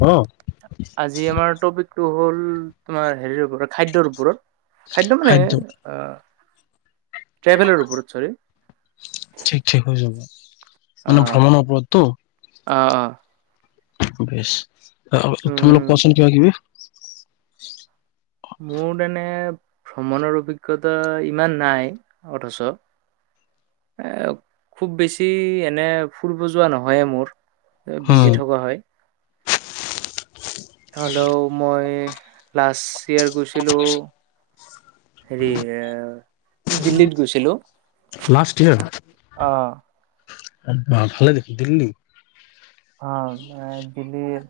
উম। আজি আমাৰ টপিকটো হ'ল তোমাৰ হেৰি ওপৰত। খাদ্যৰ ওপৰত খাদ্য মানে ট্ৰেভেলৰ ওপৰত চৰি। ঠিক ঠিক হৈ যাব মানে ভ্ৰমণৰ ওপৰতটো। অ অ। তুমা উম লোক কোৱাচোন কিবা কিবি। মোৰ তেনে ভ্ৰমণৰ অভিজ্ঞতা ইমান নাই অথচ। এ খুব বেছি এনে ফুৰিব যোৱা নহয়ে মোৰ। এ বিজি উম থকা হয়। হেলেও মই লাষ্ট ইয়েৰ গৈছিলোঁ। হেৰি এ দিল্লীত গৈছিলোঁ। লাষ্ট ইয়াৰ ভালে দেখি দিল্লী। অ দিল্লীৰ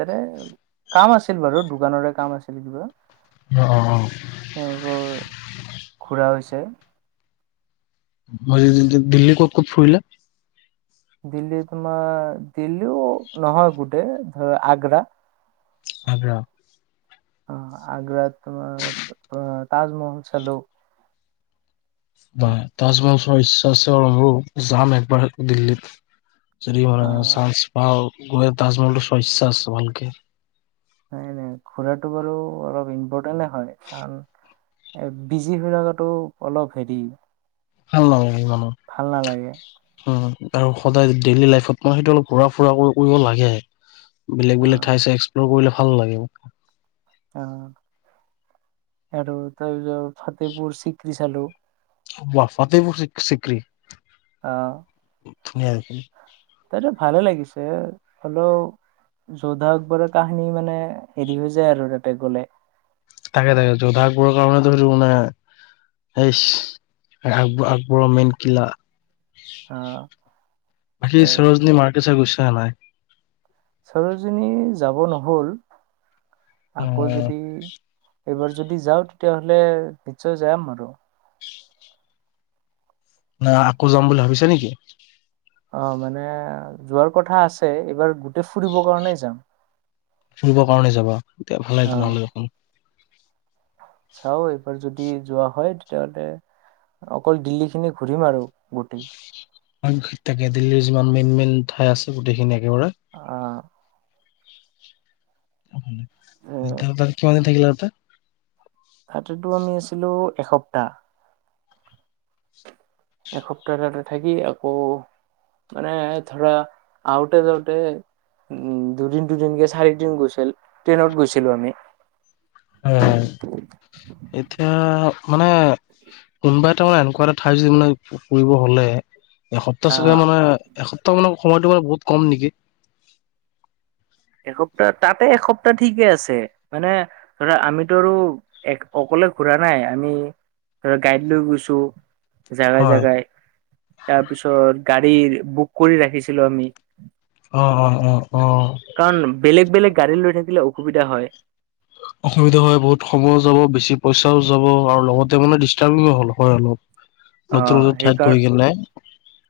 তাতে। কাম আছিল বাৰু দোকানৰে কাম আছিল কিবা। অ অ অ। এইবোৰ ঘুৰা হৈছে। হৈছে যদি দিল্লী ক'ত ক'ত ফুৰিলা। দিল্লী তোমাৰ দিল্লীও নহয় গোটেই আগ্ৰা। আগ্ৰা। অ আগ্ৰাত তোমাৰ তাজমহল চালো। বাহ তাজমহল চোৱাৰ ইচ্ছা আছে বাৰু যাম একবাৰ দিল্লীত। যদি হয় অ চাঞ্চ পাওঁ গৈ তাজমহলটো ইচ্ছা আছে ভালকে। নাই নাই ঘুৰাটো বাৰু অলপ ইম্পৰ্টেণ্টে হয় কাৰণ। এ বিজি হৈ লগাতো অলপ হেৰি ভাল ভাল নালাগে। অ তাৰ সদায় ডেইলি লাইফত মই সেইটো। ঘোৰা ফুৰা কৰিব লাগে বেলেগ অ বেলেগ ঠাই চ এক্সপ্ল'ৰ কৰিলে ভাল লাগে। অ আৰু তাৰপিছত ফাতেহপুৰ চিকৰি চালো। ওৱাহ তাতে তাতে মোৰ চিক চিক্ৰী। আহ ধুনীয়া দেখোন এইটো ভালে লাগিছে হ'লেও। যৌধা আকবৰৰ কাহিনী মানে হেৰি হৈ যায় আৰু তাতে গ'লে। থাকে থাকে যৌধা আকবৰৰ কাৰণে ধৰি মানে এইচ আক-আকবৰৰ মেইন কিলা। আহ বাকী এ চৰোজনী মাৰ্কেট চা গৈছ নে নাই? শ্বৰজনী যাব নহ'ল আকৌ উম, যদি এইবাৰ যদি যাওঁ তেতিয়াহ'লে নিশ্চয় যাম আৰু। না আকৌ যাম বুলি ভাবিছা নেকি? অ', মানে যোৱাৰ কথা আছে এইবাৰ গোট ফুৰিবৰ কাৰণে যাম ফুৰিবৰ কাৰণে যাবা তেতিয়া ভালে অ'। তেনেহ'লে দেখোন। চাওঁ এইবাৰ যদি যোৱা হয় তেতিয়াহ'লে অকল দিল্লীখিনি ঘূৰিম আৰু গোটেই। তাকে দিল্লীৰ যিমান মেইন মেইন ঠাই আছে গোটেইখিনি একেবাৰে। অ'। এ তাত কিমান দিন থাকিলা তাতে? তাতেতো আমি আছিলো এসপ্তাহ। এসপ্তাহ তাতে থাকি আকৌ মানে ধৰা আহোতে যাওঁতে উম, দুদিন দুদিন কে চাৰিদিন গৈছিল ট্ৰেইনত গৈছিলো আমি। হয়, এতিয়া মানে কোনোবা এটাৰ মানে এনেকুৱা এটা ঠাই যদি মানে ফুৰিব হ'লে এসপ্তাহ চালে আহ মানে এসপ্তাহ মানৰ সময়টো মানে বহুত কম নেকি। এসপ্তাহ তাতে এসপ্তাহ ঠিকে আছে। মানে ধৰা আমিতো আৰু এক অকলে ঘুৰা নাই। আমি গাইড লৈ গৈছো। জেগাই হয়, জেগাই তাৰপিছত গাড়ীৰ বুক কৰি ৰাখিছিলো আমি। অ', অ', অ', অ'। কাৰণ বেলেগ বেলেগ গাড়ী লৈ থাকিলে অসুবিধা হয়। অসুবিধা হয় বহুত সময়ো যাব বেছি পইচাও যাব আৰু লগতে মানে ডিষ্টাৰ্বিং হ'ল হয় অলপ। অ নতুন নতুন ঠাইত সেইকাৰ গৈ কেনে।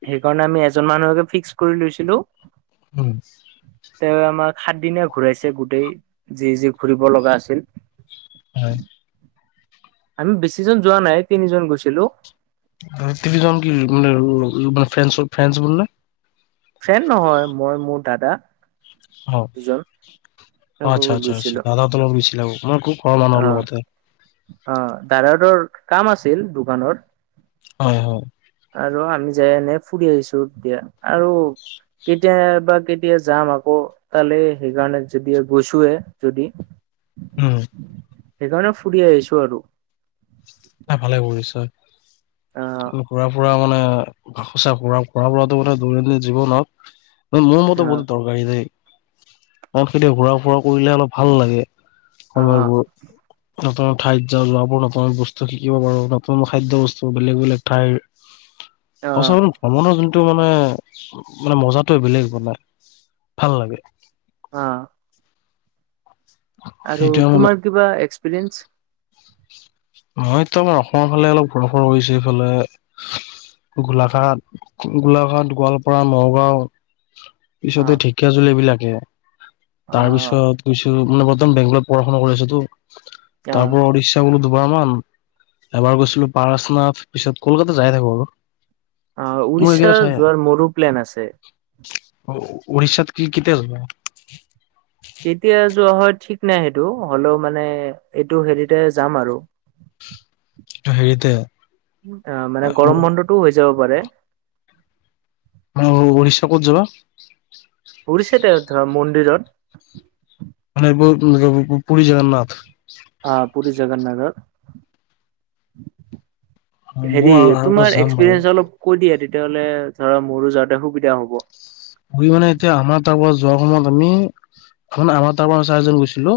সেইকাৰণে আমি এজন মানুহকে ফিক্স কৰি লৈছিলো। উম। তেওঁৱে আমাৰ সাত দিনীয়া ঘূৰাইছে গোটেই যি যি ঘূৰিব লগা আছিল। হয়। আমি বেছিজন যোৱা নাই তিনিজন গৈছিলো। আৰু তিনিজন কি মানে [unintelligible] ফ্ৰেন্স ফ্ৰেন্স [unintelligible] ফ্ৰেণ্ড নহয় মই মোৰ দাদা। অ', দুজন তেওঁলোকৰ আচ্ছা আচ্ছা আচ্ছা গৈছিলো দাদাহঁতৰ লগত গৈছিলা। মই আকৌ ঘৰৰ অ মানুহৰ লগতহে। অ', দাদাহতঁৰ কাম আছিল দোকানত। অ', হ। আৰু আমি যায় এনে ফুৰি আহিছো তেতিয়া আৰু কেতিয়া বা কেতিয়া যাম আকৌ। তালে সেইকাৰণে যদি গৈছোৱে যদি। উম। সেইকাৰণে ফুৰি আহিছো আৰু। নাই ভালে কৰিছা অ ঘূৰা ফুৰা মানে সচাঁ ঘূৰা ফুৰাটো দৈনন্দিন জীৱনত নহয় মোৰ মতে অ বহুত দৰকাৰী দেই। কাৰণ সেইটোৱে ঘূৰা ফুৰা কৰিলে অলপ ভাল লাগে অ সময়বোৰ। ক'ত ঠাইত যে উলাব নাপাওঁ বচ। শিকিব পাৰো নতুন খাদ্য বস্তু বেলেগ বেলেগ ঠাইৰ অ সছাঁ ভ্ৰমণৰ যে। এইটো মানে মানে মজাতো বেলেগ বনাই ভাল লাগে। অ। আৰু সেইটোৱে মানে তোমাৰ কিবা এক্সপিৰিয়েন্ঞ্চ। নহয় এইটো আমাৰ অসমৰ ফালে অলপ বৰষুণ হৈছে এইফালে। গোলাঘাট গোলাঘাট গোৱালপাৰা নগাঁও। অ পিছত ঢেঁকীয়া জলী এই বিলাকে অ তাৰ পিছত গৈছো মানে। একদম বেংগলত পঢ়া শুনা কৰি আছটো তাৰ পৰা উৰিশ। এ বোলো দুবাৰ মান এবাৰ গৈছিলো পাৰনাথ পিছত কলকাতাযাই থাকো আৰু। অ মোৰ উৰিষ্যা এইকেইটা ঠাই যোৱাৰ মোৰো প্লেন আছে। অ উৰিষ্যাত কি কি তেল। কেতিয়া যোৱা হয় ঠিক নাই সেইটো হলেও মানে এইটো হেৰিতে যাম আৰু। হেৰিতে। অ মানে গৰম বন্ধতটোও হৈ যাব পাৰে। অ উৰিষ্যা ক'ত যাবা। উৰিষ্যাতে এ ধৰা মন্দিৰত। মানে পুৰী জগন্নাথ। অ পুৰী জগন্নাথৰ। মই হেৰি আৰু তোমাৰ যাম বাৰু এক্সপিৰিয়েঞ্চ অলপ কৈ দিয়া তেতিয়াহলে ধৰা মোৰো যাওঁতে সুবিধা হ'ব। পুৰী মানে এতিয়া আমাৰ তাৰ পৰা যোৱাৰ সময়ত আমি এখন আমাৰ তাৰ পৰাচাৰিজন গৈছিলো।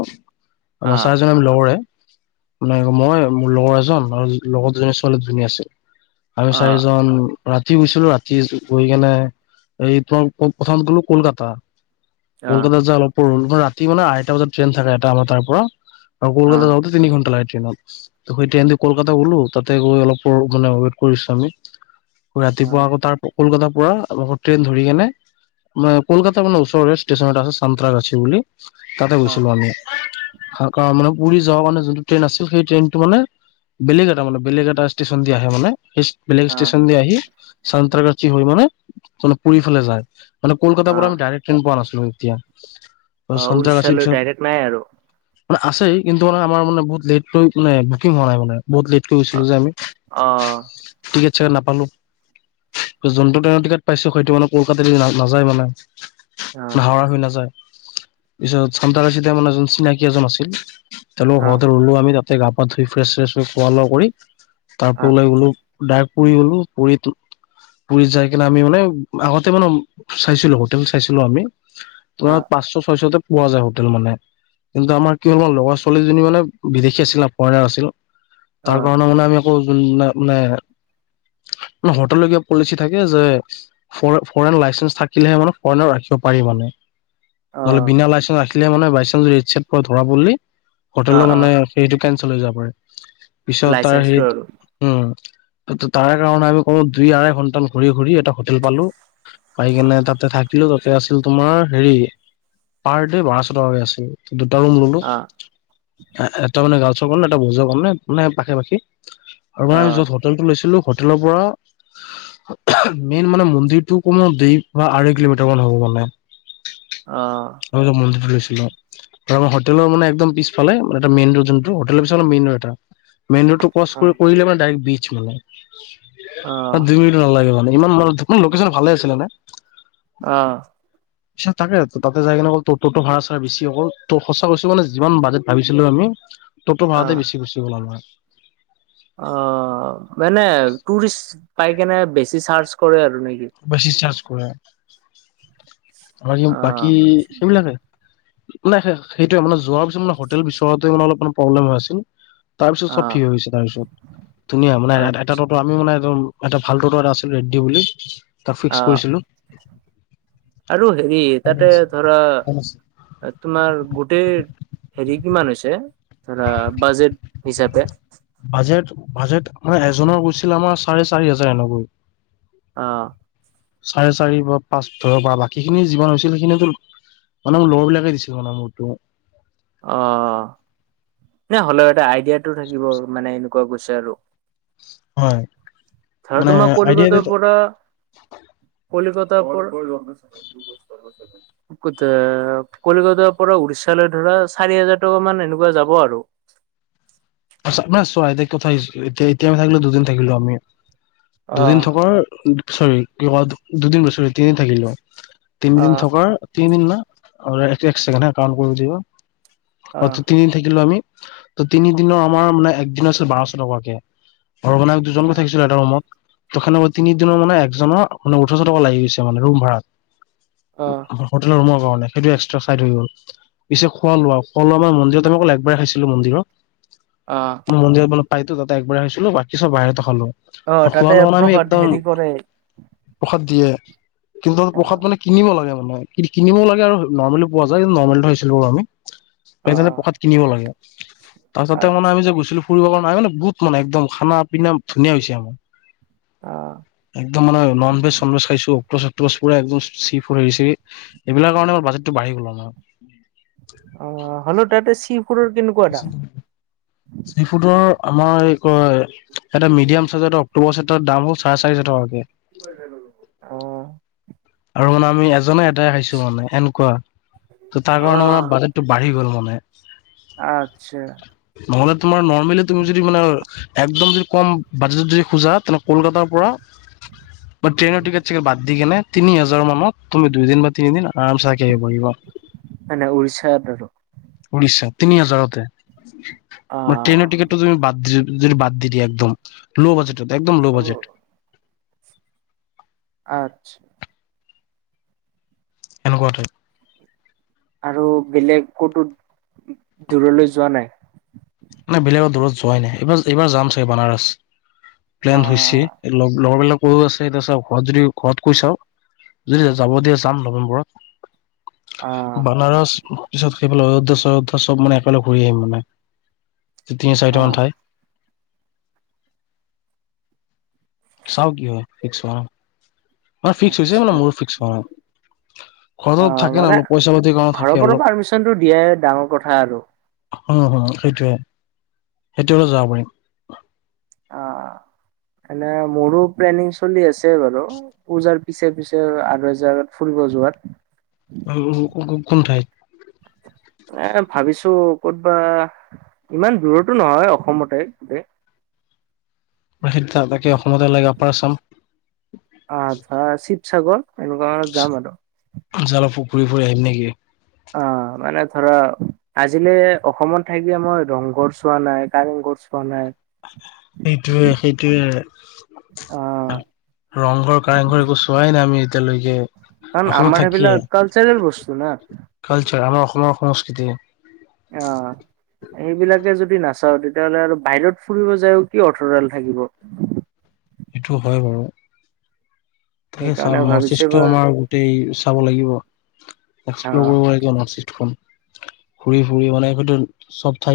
আমাৰ আহ চাৰিজন আমি লগৰে। মানে মই মোৰ লগৰ এজন আৰু লগৰ দুজনী ছোৱালী দুজনী আছে। আমি আহ চাৰিজন ৰাতি গুছিলো ৰাতি গৈ কেনে এই তোমাক। প্ৰথম গলো কলকাতা আহ কলকাতাত যা অলপ। ৰাতি মানে আঠটা বজাত ট্ৰেইন থাকে এটা আমাৰ তাৰ পৰা। অ কলকাতা আহ যাওঁতে তিনি ঘণ্টা লাগে ট্ৰেইনত। সেই ট্ৰেইন দি কলকাতা গ'লো তাতে গৈ অলপ ৰ্ক মানে ৱেট কৰিছো আমি। ৰাতিপুৱা আকৌ তাৰ কলকাতাৰ পৰা আকৌ ট্ৰেইন ধৰি কেনে। মা কলকাতাৰ মানে ওচৰৰে ষ্টেচন এটা আছে সাঁতৰাগাছি বুলি তাতে আহ আহ গৈছিলো আমি। হাকা মানে পুৰী যোৱা কাৰণে যোনটো ট্ৰেইন আছিল সেই ট্ৰেইনটো মানে। বেলেগ এটা মানে বেলেগ এটা ষ্টেচন দি আহে মানে। সেই বেলেগ আহ ষ্টেচন দি আহি সাঁতৰাগাছি হৈ মানে মানে পুৰী ফালে যায়। মানে কলকাতাৰ পৰা আহ আমি ডাইৰেক্ট ট্ৰেইন পোৱা নাছিলো এতিয়া। অ চান্ত্ৰাগাছিৰ উৰিষ্যালৈ পিছত ডাইৰেক্ট নাই আৰু। মানে আছে কিন্তু মানে আমাৰা মানে বহুত লেট কৈ মানে বুকিং হোৱা নাই মানে। বহুত লেট কৈ অ গৈছিলো যে আমি। অ টিকেট চিকেট নাপালো যোনটো ট্ৰেইনৰ টিকেট পাইছো সেইটো মানে কলকাতা দি না নাযায় মানে। অ হাৱৰা হৈ নাযায় পিছত সাঁতৰাগাছিতে মানে যোন চিনাকি এজন আছিল। তেওঁলোকৰ অ ঘৰতে ৰ'লো আমি তাতে গা পা ধুই ফ্ৰেছ শ্ৰেছ হৈ খোৱা লোৱা কৰি তাৰ অ পৰা ওলাই গ'লো। ডাইৰেক্ট পুৰী গ'লো পুৰীত পুৰীত যাই কিনে আমি মানে আগত। তে মানে চাইছিলো হোটেল চাইছিলো আমি অ তোমাৰ পাঁচশ ছয়শতে। পোৱা যায় হোটেল মানে কিন্তু আমাৰ কি হ'ল লগৰ ছোৱালীজনী মানে বিদেশী আছিল না ফৰেনাৰ আছিল। অ তাৰ কাৰণে মানে আমি আকৌ। নাই মানে হোটেলৰ কিবা পলিচি থাকে যে ফৰে। ফৰেন লাইচেঞ্চ, থাকিলেহে মানে ফৰেনৰ ৰাখিব পাৰি মানে নহ'লে বিনা অ লাইচেঞ্চ ৰাখি দিলে মানে বাই চান্স ৰেট ছেপ পৰা ধৰা পৰিলে অ হোটেলৰ, অ মানে সেইটো কেঞ্চেল হৈ যাব পাৰে। পিছত তাৰ লাইচেন্সটো হেৰিত আৰু উম ত ত তাৰে কাৰণে আমি কমেও দুই আঢ়ৈ ঘন্টামান ঘূৰি -ঘূৰি এটা হোটেল, পালো। পাই কিনে তাতে থাকিলো তাতে আছিল তোমাৰ হেৰি পাৰ দে বাৰশ টকাকে আছিল। দুটা ৰুম ল'লো। অ এ এ এটা মানে ৰ্গালছৰ, কাৰণে এটা বইজৰ, কাৰণে মানে পাশে- পাশি আৰু মানে অ আমি য'ত হোটেলটো, লৈছিলো হোটেলৰ পৰা মেইন মানে মন্দিৰটো, কমেও দুই বা আঢ়ৈ কিলোমিটাৰ মান হ'ব মানে। অহ আমি যে মন্দিৰ, ফুৰিছিলোঁ। আৰু আমাৰ হোটেলৰ, মানে একদম পিছফালে মানে এটা মেইন ৰোড, যোনটো হোটেলৰ, পিছফালে মেইন ৰোড এটা মেইন ৰোডটো ক্ৰছ অ কৰি কৰিলে মানে ডাইৰেক্ট বিচ মানে তাত অ দুই মিনিটো নালাগে মানে। ইমান মানুহ তথাপি লোকেশন ভালে আছিলে নে। আহ পিছত তাকে তাতে যাই কিনে অকল টটো, ভাড়া- চাড়া বেছি অকল ত' সঁচা কৈছো মানে যিমান বাজেট ভাবিছিলো। আমি টটো, ভাড়াতে অ', বেছি গুচি গ'ল আমাৰ। আহ মানে টুৰিষ্ট, পাই কেনে বেছি চাৰ্জ কৰে আৰু নেকি। বেছি চাৰ্জ কৰে। আৰু বাকী অ', সেইবিলাকে মানে সে সেইটোৱে মানে যোৱাৰ। পিছত মানে হোটেল, বিচৰোতে মানে অলপমান প্ৰব্লেম হৈ আছিল। তাৰপিছত চব অ', ঠিক হৈ গৈছে তাৰপিছত ধুনীয়া মানে অ', এত এটা টটো, আমি মানে একদম এটা ভাল টটো এটা আছিল ৰেড্ডী, বুলি তাক ফিক্স অ', কৰিছিলো। আৰু হেৰি তাতে ধৰা আ তোমাৰ গোটেই হেৰি কিমান হৈছে ধৰা বাজেট হিচাপে বাজেট -বাজেট মানে এজনৰ গৈছিল আমাৰ চাৰে চাৰি হাজাৰ এনেকৈ। অহ চাৰে চাৰি বা পাঁচ ধৰিব পৰা বাকীখিনি যিমান হৈছিল সেইখিনি তোৰ মানে মোৰ লগৰ বিলাকে দিছিল মানে মোৰতোও। অ নে হ'লেও এটা আইডিয়াটো থাকিব মানে এনে। কুৱা গৈছে আৰু হয় আৰু মানে তোমাৰ আইডিয়া কলিকতাৰ, পৰা কলিকতাৰ, পৰা [unintelligible] কথ কলিকতাৰ পৰা উৰিষ্যালৈ, ধৰা। চাৰি হাজাৰ, টকা মান এনেকুৱা যাব আৰু। তাৰপিছত নাই চোৱাই এতিয়া কথাই এতিয়া এতিয়া আমি থাকিলো দুদিন থাকিলো আমি দুদিন অ'। থকাৰ। চৰি লগত দুদিন নহয় ছৰি তিনিদিন থাকিলো। তিনিদিন অ', থকাৰ তিনিদিন ন ৰহ এক চেকেণ্ড হা কাম কৰি দিব। অ তিনিদিন থাকিলো আমি ত তিনি দিনৰ আমাৰ মানে একদিন আছিল বাৰশ, টকাকে ধৰ মানে দুজনকৈ অ', থাকিছিলো এটা ৰুমত তখেনে তিনিদিনৰ মানে একজনৰ মানে ওঠৰশ টকা লাগি গৈছে মানে ৰুম ভাড়াত। হোটেলৰ, ৰুমৰ কাৰণ সেইটো এক্সট্ৰা চাইদ হৈ গ'ল। পিছে খোৱা লোৱা খোৱা লোৱা আমাৰ মন্দিৰত আমি অকল একবাৰে খাইছিলো মন্দিৰত, [unintelligible] [inaudible] অ মই মন্দিৰ, মানে পাইতো তাতে একবাৰে খাইছিলো বাকী চব বাহিৰতে খালো। অ', আৰু খোৱা তাতে লোৱাত আমি প্ৰসাদ একদম- হেৰি কৰে প্ৰসাদ দিয়ে, কিন্তু আৰু অ', প্ৰসাদ মানে কিনিব লাগে মানে আমি। কিনিবও লাগে আৰু নৰ্মেলো পোৱা যায় নৰ্মেলটো খাইছিলো বাৰু আমি, সেইকাৰণে অ', প্ৰসাদ কিনিব লাগে। তাৰপিছতে মানে আচ্ছা আমি যে গৈছিলো ফুৰিব কাৰণে নাই মানে বহুত মানে একদম খানা পিনা ধুনীয়া হৈছে আমাৰ। অ', একদম মানে ননভেজ চনভেজ খাইছো। অক্টোপাছ চক্টোপাছ পুৰা একদম চি ফুড হেৰি চেৰি এইবিলাকৰ কাৰণে আমাৰ বাজেতটো বাঢ়ি গল আমাৰ। অঁ হলেও তাতে চি ফুডৰ কিন্তু- চি ফুডৰ আমাৰ এই কয় এটা মিডিয়াম চাইজৰ এটা অক- অক্টোপাছ এটাৰ দাম হল চাৰে চাৰি হাজাৰ টকাকে। অঁ' আৰু মানে আমি এজনে এটাই খাইছো মানে সেনকুৱা ত' তাৰ কাৰণে মানে বাজেট- টো বাঢ়ি গ'ল মানে। আৎচ্ছা। নহ'লে তোমাৰ নৰ্মেলি তুমি যদি মানে একদম যদি কম বাজেটত যদি খোজা তেনে কলকাতাৰ পৰা- [inaudible] বা ট্ৰেইনৰ টিকেট চিকেট বাদ দি কেনে তিনি হাজাৰৰ মানত তুমি দুই দিন বা তিনি দিন আ- আৰামচে থাকি আহিব পাৰিব। মানে উৰিষ্যাত আৰু উৰিষ্যা তিনি হাজাৰতে, মানে অ', ট্ৰেইনৰ টিকেট- টো যদি বাদ দি যদি বাদ দি দিয়া একদম ল' বাজেটত একদম ল' বাজেটট ত'- আত্ছ- এনেকুৱা টাইপ। আৰু বেলেগ ক'তো দূৰলৈ যোৱা নাই। মানে বেলেগৰ দূৰত যোৱাই নাই এইবাৰ এইবাৰ যাম চাগে বানাৰছ প্লেন হৈছে। অ', এই লগ লগৰবিলাক- কৈ আছে এতিয়া চাওঁ ঘৰত যদি ঘৰত কৈ চাওঁ, যদি যাব দিয়ে যাম নৱেম্বৰত। অ', বানাৰস পিছত সেইফালে অযোধ্যা চয়োধ্যা চব মানে একেলগে ঘূৰি আহিম মানে। তিনি চাৰিটা মান অ', ঠাই। চাওঁ কি হয় ফিক্স হোৱা নাই, মানে ফিক্স হৈছে মানে আচ্ছা মোৰ ফিক্স হোৱা নাই। ঘৰত অ', থাকে ন অলপ থাকে ন মানে অলপ পইচা পাতিৰ কাৰণে ঘৰৰ থাকে পৰা অলপ। পাৰ্মিচনটো দিয়াই ডাঙৰ কথা আৰু হুম, সেইটোৱে সেইটো হলে যাব পাৰিম। অঁ' এনে মোৰো প্লেনিং চলি আছে বাৰু। পূজাৰ পিছে পিছে আৰু এজেগাত ফুৰিব যোৱাত। অ' কোন কোন কোনঠাইত? এ ভাবিছো ক'তবা ইমান দূৰতো নহয়, অসমতে দে। প্ৰসিদ্ধ‌ লাগে অসমতে লাগে আপাৰ আচাম। আৎচ্ছা শিৱসাগৰ এনেকুৱা ফালে যাম আৰু। যাবা খুব ফুৰি ফুৰি আহিম নেকি? অঁ' মানে ধৰা, আজিলে অসমত থাকিও মই ৰংঘৰ চোৱা নাই, কাৰেংঘৰ চোৱা নাই। [inaudible] সেইটোৱে সেইটোৱে। অঁ' ৰংঘৰ, কাৰেংঘৰ এবোৰ চোৱাই নাই আমি এতিয়ালৈকে। কাৰণ, অসমত আমাৰ থাকিয়ে সেইবিলাক কালচাৰেল বস্তু নহয় না। কালচাৰ, আমাৰ অসমৰ সংস্কৃতি। অঁ'। সেইবিলাকে যদি নাচাওঁ, তেতিয়াহ'লে আৰু বাহিৰত ফুৰিবলৈ যায়ও কি অৰ্থডাল থাকিব? সেইটো হয় বাৰু, তাকে সেইকাৰণে চাওঁ ভাবিছো নৰ্থৱেষ্ট এবাৰ আমাৰ। গোটেই চাব লাগিব, আহ এক্সপ্ল'ৰ কৰিব লাগিব নৰ্থৱেষ্টখন। ঘুৰি-ফুৰি মানে সেইটো, চব ঠাই।